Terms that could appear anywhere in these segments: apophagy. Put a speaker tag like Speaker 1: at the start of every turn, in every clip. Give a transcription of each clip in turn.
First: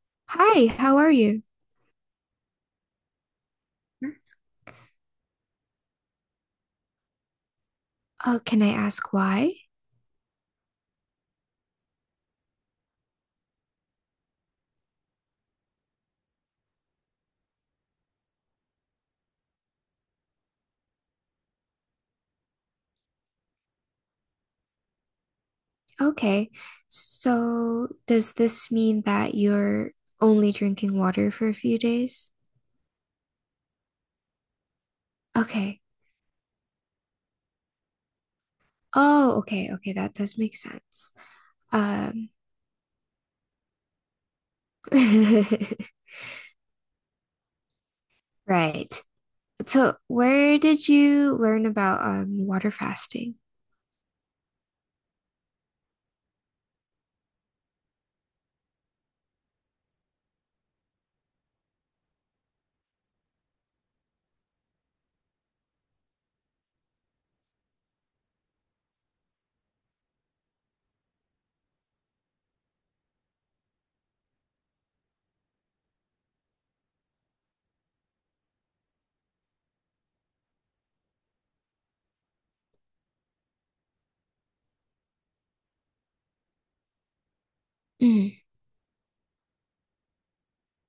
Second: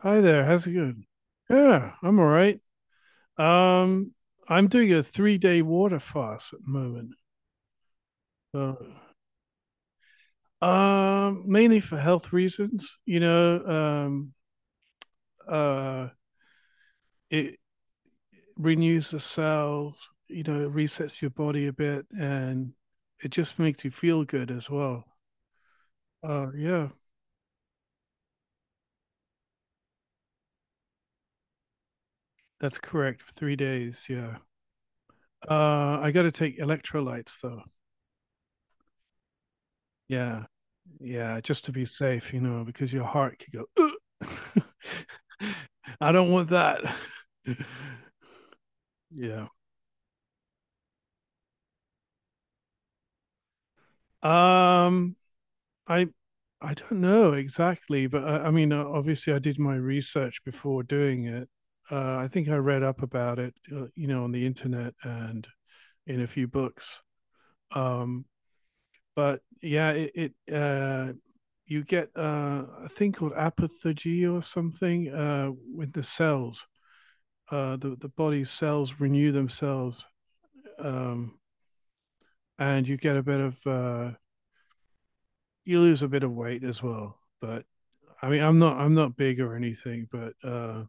Speaker 1: Hi there. How's
Speaker 2: Hi,
Speaker 1: it
Speaker 2: how
Speaker 1: going?
Speaker 2: are you?
Speaker 1: Yeah, I'm all right. Um, I'm doing a three-day water fast at the moment.
Speaker 2: Oh, can I
Speaker 1: Uh,
Speaker 2: ask why?
Speaker 1: Mainly for health reasons. Uh, it renews the cells. You know, it resets your body a bit, and it just makes you feel good as well.
Speaker 2: Okay.
Speaker 1: Yeah,
Speaker 2: So, does this mean that you're only drinking water for a few days?
Speaker 1: that's correct. Three days. Yeah.
Speaker 2: Okay.
Speaker 1: I got to take electrolytes though.
Speaker 2: Oh, okay, okay, that does
Speaker 1: Yeah.
Speaker 2: make sense.
Speaker 1: Yeah, just to be
Speaker 2: Um,
Speaker 1: safe, you know, because your heart could go. "Ugh." I don't want that.
Speaker 2: right.
Speaker 1: Yeah.
Speaker 2: So, where did you learn about water fasting?
Speaker 1: Um. I. I don't know exactly, but I mean, obviously, I did my research before doing it. I think I read up about it, you know, on the internet and in a few books. Um. But yeah, it. It you get a thing called apophagy or something, with the cells, the body's cells renew themselves, um, and you get a bit of you lose a bit of weight as well. But
Speaker 2: Mm-hmm.
Speaker 1: I mean, I'm not big or anything, but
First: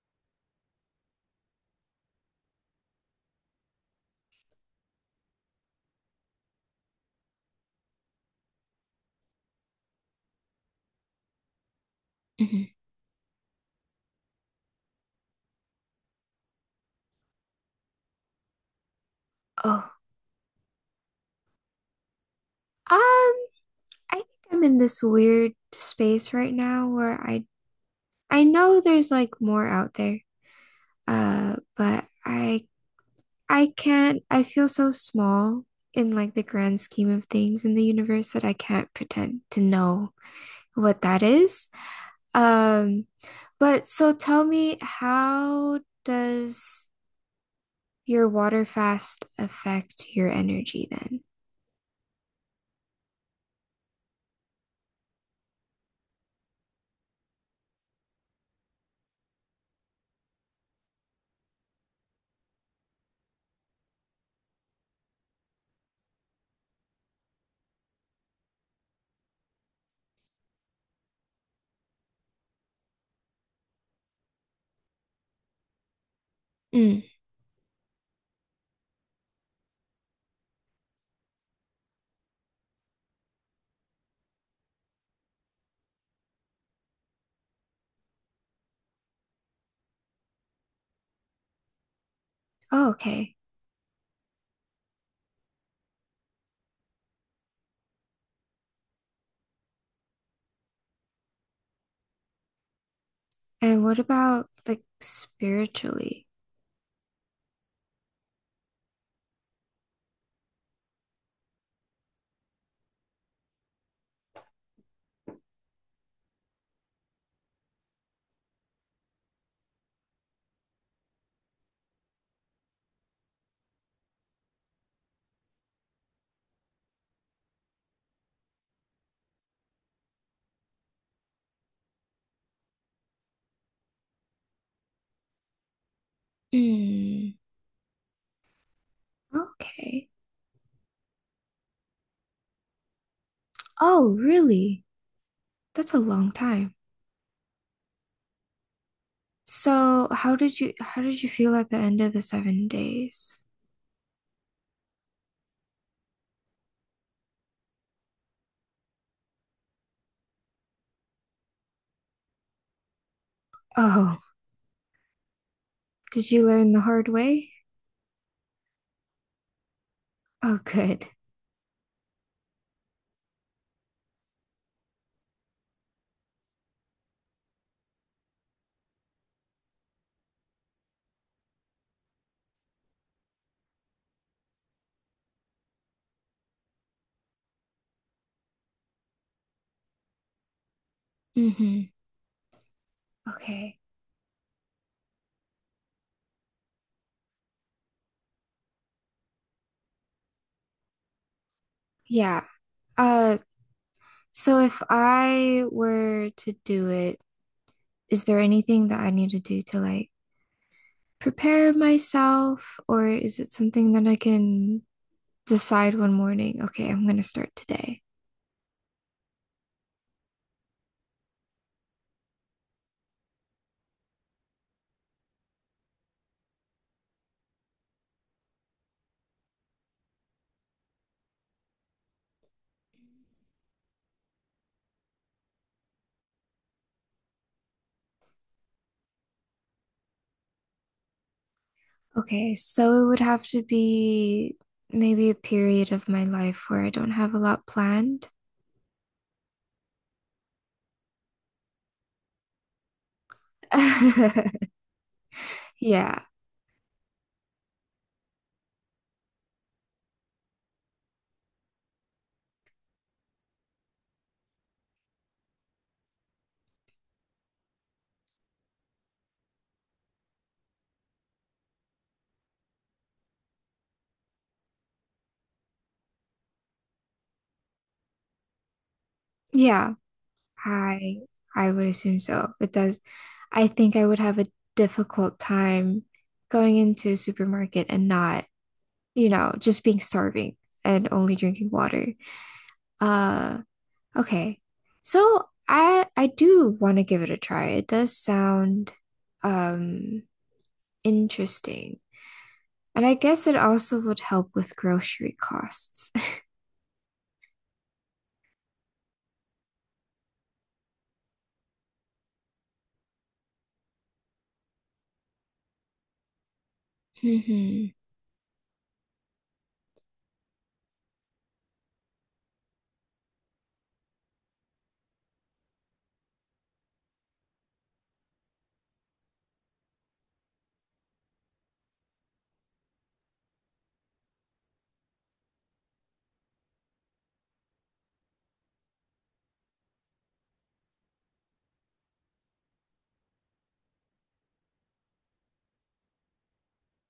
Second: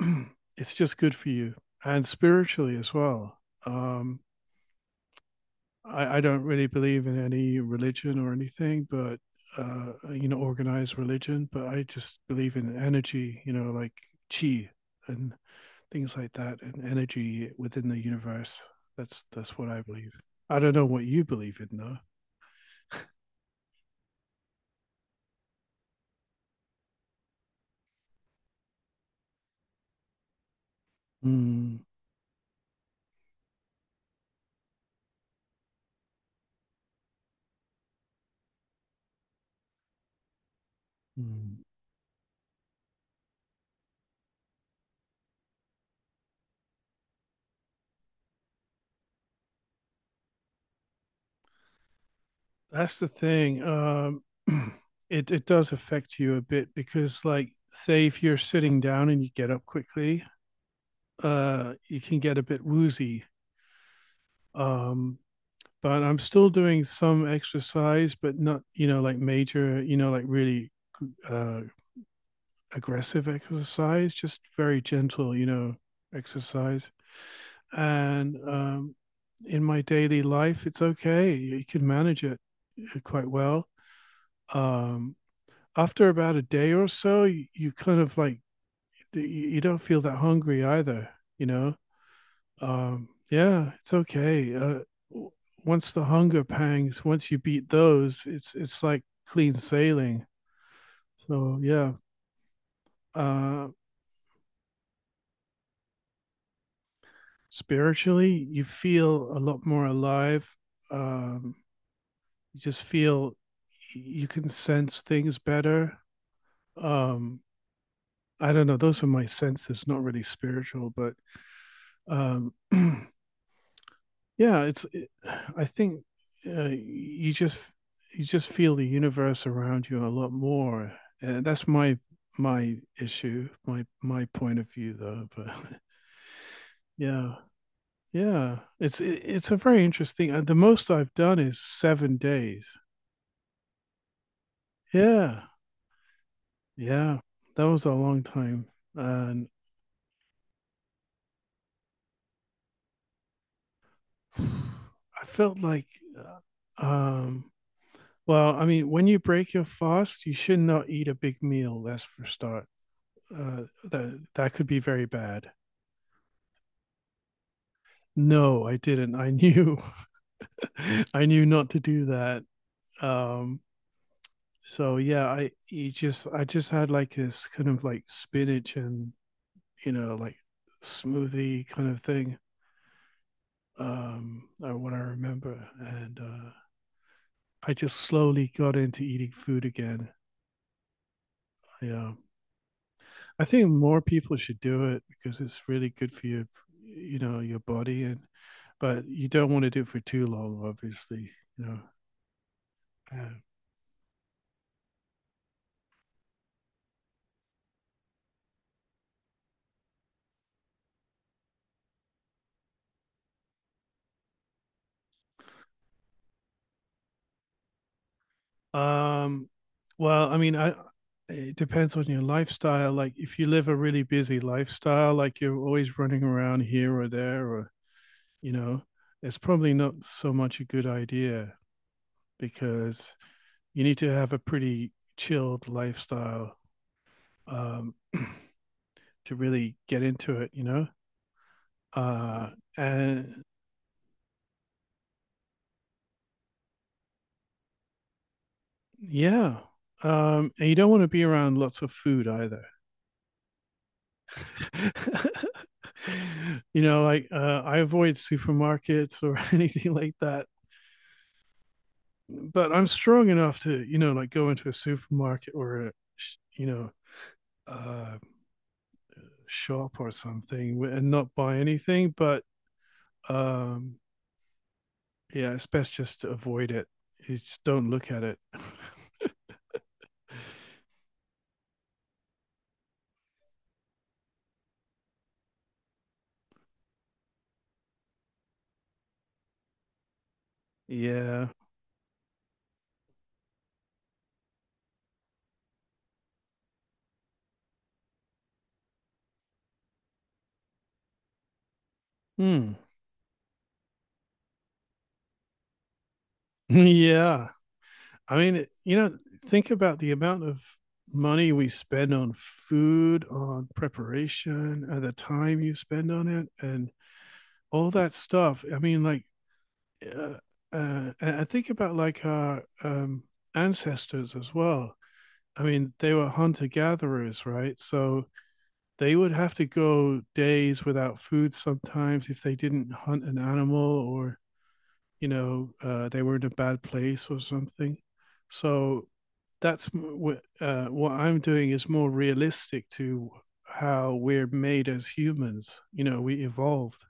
Speaker 1: it's just good for you and spiritually as well. Um, I don't really believe in any religion or anything, but you know, organized religion. But I just believe in energy, you know, like chi and things like that, and energy within the universe. That's what
Speaker 2: Oh,
Speaker 1: I believe. I don't know what you believe in though.
Speaker 2: I think I'm in this weird space right now where I know there's like more out there,
Speaker 1: Mm,
Speaker 2: but I can't, I feel so small in like the grand scheme of things in the universe that I can't pretend to know what that
Speaker 1: mm.
Speaker 2: is. Um, but so tell me, how does your water fast affect your energy then?
Speaker 1: That's the thing. It does affect you a bit because, like, say if you're sitting down and you get up quickly, you can get a bit woozy. Um, but I'm still doing some exercise, but not, you know, like major, you know, like really uh, aggressive exercise, just very gentle, you know, exercise.
Speaker 2: Mm.
Speaker 1: And in my daily life, it's okay. You can manage it, quite well. Um, After about a day or so, you kind of like, you don't feel that hungry either, you know?
Speaker 2: Oh, okay.
Speaker 1: Yeah, it's okay. Once the hunger pangs, once you beat those, it's like clean sailing. So yeah, uh,
Speaker 2: And what about like spiritually?
Speaker 1: spiritually, you feel a lot more alive. Um, you just feel you can sense things better. Um, I don't know. Those are my senses, not really spiritual, but um, yeah it's it, I think, uh, you just you just feel the universe around you a lot more, and that's my issue, my point of view though. But yeah
Speaker 2: Hmm.
Speaker 1: it's a very
Speaker 2: Okay.
Speaker 1: interesting, the most I've done is 7 days.
Speaker 2: Oh, really?
Speaker 1: Yeah.
Speaker 2: That's a long time.
Speaker 1: Yeah, that was a long time. And
Speaker 2: So, how did you feel at the end of the 7 days?
Speaker 1: I felt like, uh, um well, I mean, when you break your fast, you should not eat a big meal. That's for start. That
Speaker 2: Oh,
Speaker 1: that could be very bad.
Speaker 2: did you learn the hard way?
Speaker 1: No, I didn't. I knew,
Speaker 2: Oh, good.
Speaker 1: I knew not to do that. Um, so yeah, I just had like this kind of like spinach and, you know, like, smoothie kind of thing. Or what I remember, and I just slowly got into eating food again.
Speaker 2: Mm-hmm.
Speaker 1: Yeah, I think
Speaker 2: Okay.
Speaker 1: more people should do it because it's really good for your, you know, your body, and but you don't want to do it for too long, obviously. You know.
Speaker 2: Yeah.
Speaker 1: Yeah.
Speaker 2: Uh, so if I were to do it, is there anything that I need to do to like prepare myself, or is it something that I can decide one morning? Okay, I'm gonna start today.
Speaker 1: Um, well, I mean, I it depends on your lifestyle. Like if you live a really busy lifestyle, like you're always running around here or there, or you know, it's probably not so much a good idea because you need to have a pretty chilled lifestyle, um, to really get into it. You know, uh,
Speaker 2: Okay, so it would
Speaker 1: and
Speaker 2: have to be maybe a period of my life where I don't have a lot planned.
Speaker 1: yeah. And you don't want to be around lots of food either.
Speaker 2: Yeah.
Speaker 1: You know, like, I avoid supermarkets or anything like that. But I'm strong enough to, you know, like, go into a supermarket or a, you know, uh, shop or something, and not buy anything. But um, yeah, it's best just to avoid it. You just don't look at it.
Speaker 2: Yeah. I I would assume so. It does. I think I would have a difficult time going into a supermarket and not, you know, just being starving and only
Speaker 1: Yeah.
Speaker 2: drinking water. Uh, okay. So I do want to give it a try. It does sound um interesting.
Speaker 1: Hmm.
Speaker 2: And I guess it also would help with grocery costs.
Speaker 1: Yeah. I mean, you know, think about the amount of money we spend on food, on preparation, and the time you spend on it, and
Speaker 2: hmm
Speaker 1: all that stuff. I mean, like, uh, and I think about like our ancestors as well. I mean, they were hunter gatherers, right? So they would have to go days without food sometimes if they didn't hunt an animal or, you know, they were in a bad place or something. So that's what, what I'm doing is more realistic to how we're made as humans. You know, we evolved,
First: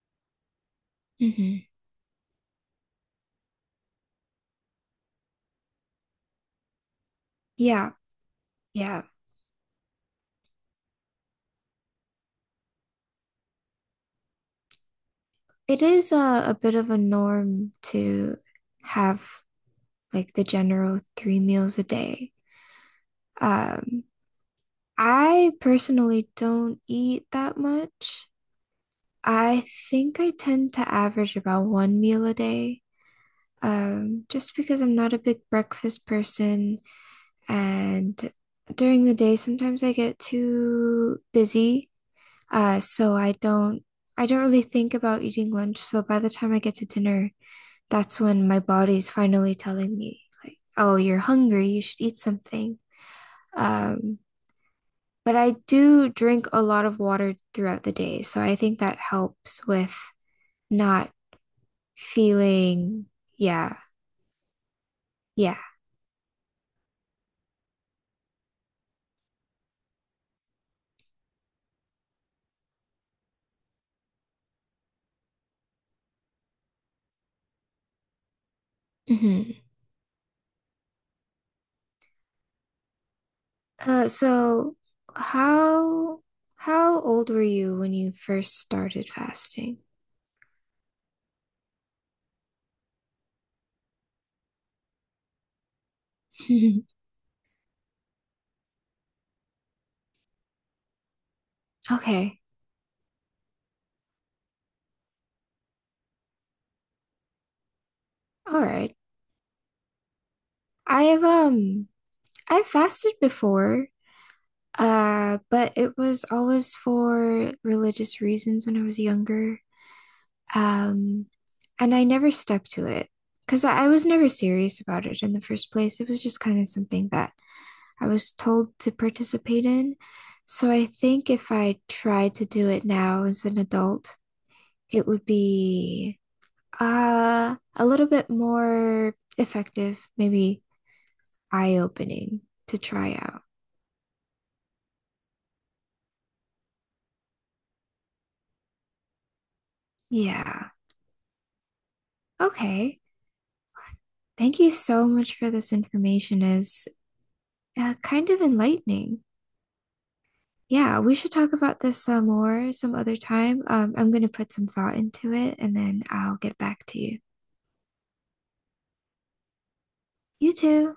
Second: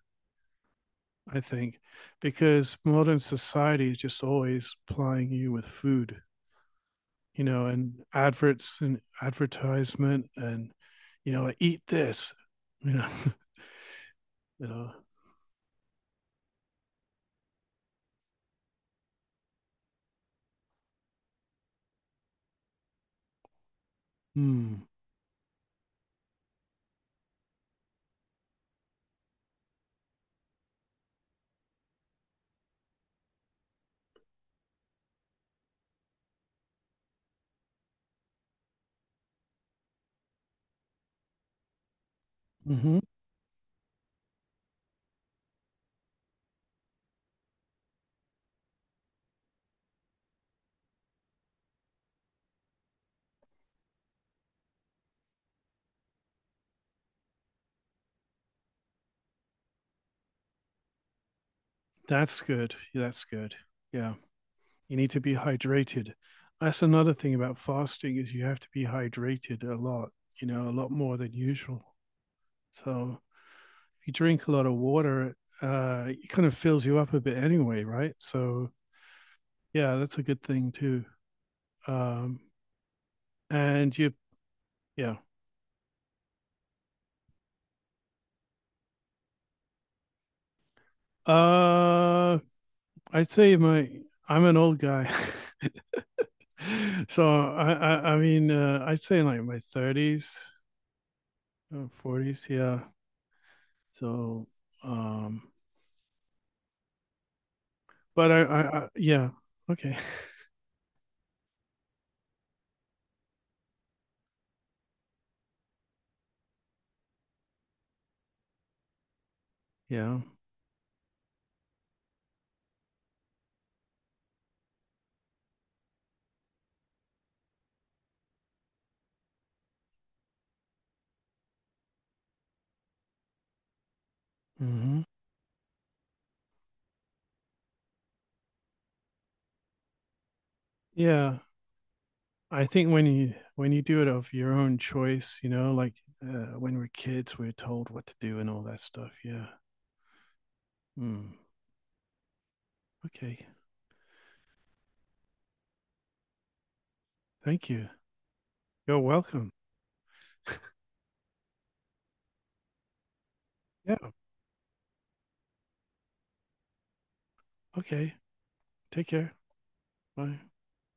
Speaker 1: I
Speaker 2: hmm
Speaker 1: think, because modern society is just always plying you with food. You know,
Speaker 2: Yeah,
Speaker 1: and adverts and
Speaker 2: yeah.
Speaker 1: advertisement, and you know, like, eat this. You know, you know,
Speaker 2: It is a bit of a norm to have like the general three meals a day. Um,
Speaker 1: mm,
Speaker 2: I personally don't eat that much. I think I tend to average about one meal a day, just because I'm not a big breakfast person. And during the day, sometimes I get too busy. Uh,
Speaker 1: mm-hmm.
Speaker 2: so I don't really think about eating lunch. So by the time I get to dinner, that's when my body's finally telling me like, oh, you're hungry, you should eat something. Um, but I do drink a lot of water throughout the day, so I think that helps with not
Speaker 1: That's good. Yeah,
Speaker 2: feeling,
Speaker 1: that's good.
Speaker 2: yeah,
Speaker 1: Yeah. You need to be
Speaker 2: yeah.
Speaker 1: hydrated. That's another thing about fasting is you have to be hydrated a lot, you know, a lot more than usual. So if you drink a lot of water, it kind of fills you up a bit anyway, right? So
Speaker 2: Hmm.
Speaker 1: yeah, that's a good thing too. Um, and you,
Speaker 2: So
Speaker 1: yeah.
Speaker 2: how how old were you when you first started fasting?
Speaker 1: Uh, I'd say my I'm an old guy, so I mean, I'd say in like my 30s,
Speaker 2: Okay,
Speaker 1: 40s, yeah. So um, but
Speaker 2: all
Speaker 1: I
Speaker 2: right.
Speaker 1: yeah, okay,
Speaker 2: I have I fasted before, but it was always for religious reasons when I was younger.
Speaker 1: yeah,
Speaker 2: Um, and I never stuck to it because I was never serious about it in the first place. It was just kind of something that I was told to participate in. So I think if I tried to do it now as an adult,
Speaker 1: hmm,
Speaker 2: it would be a little bit more effective, maybe
Speaker 1: yeah.
Speaker 2: eye-opening
Speaker 1: I
Speaker 2: to
Speaker 1: think when
Speaker 2: try
Speaker 1: you
Speaker 2: out.
Speaker 1: when you do it of your own choice, you know, like, when we're kids, we're told what to do and all that stuff. Yeah.
Speaker 2: Yeah.
Speaker 1: Mm.
Speaker 2: Okay.
Speaker 1: Okay.
Speaker 2: Thank you so much for this information. Is
Speaker 1: Thank you.
Speaker 2: kind of
Speaker 1: You're
Speaker 2: enlightening.
Speaker 1: welcome.
Speaker 2: Yeah, we should talk about this more some other time.
Speaker 1: Yeah.
Speaker 2: I'm going to put some thought into it and then I'll get back to you.
Speaker 1: Okay. Take care. Bye.
Speaker 2: You too.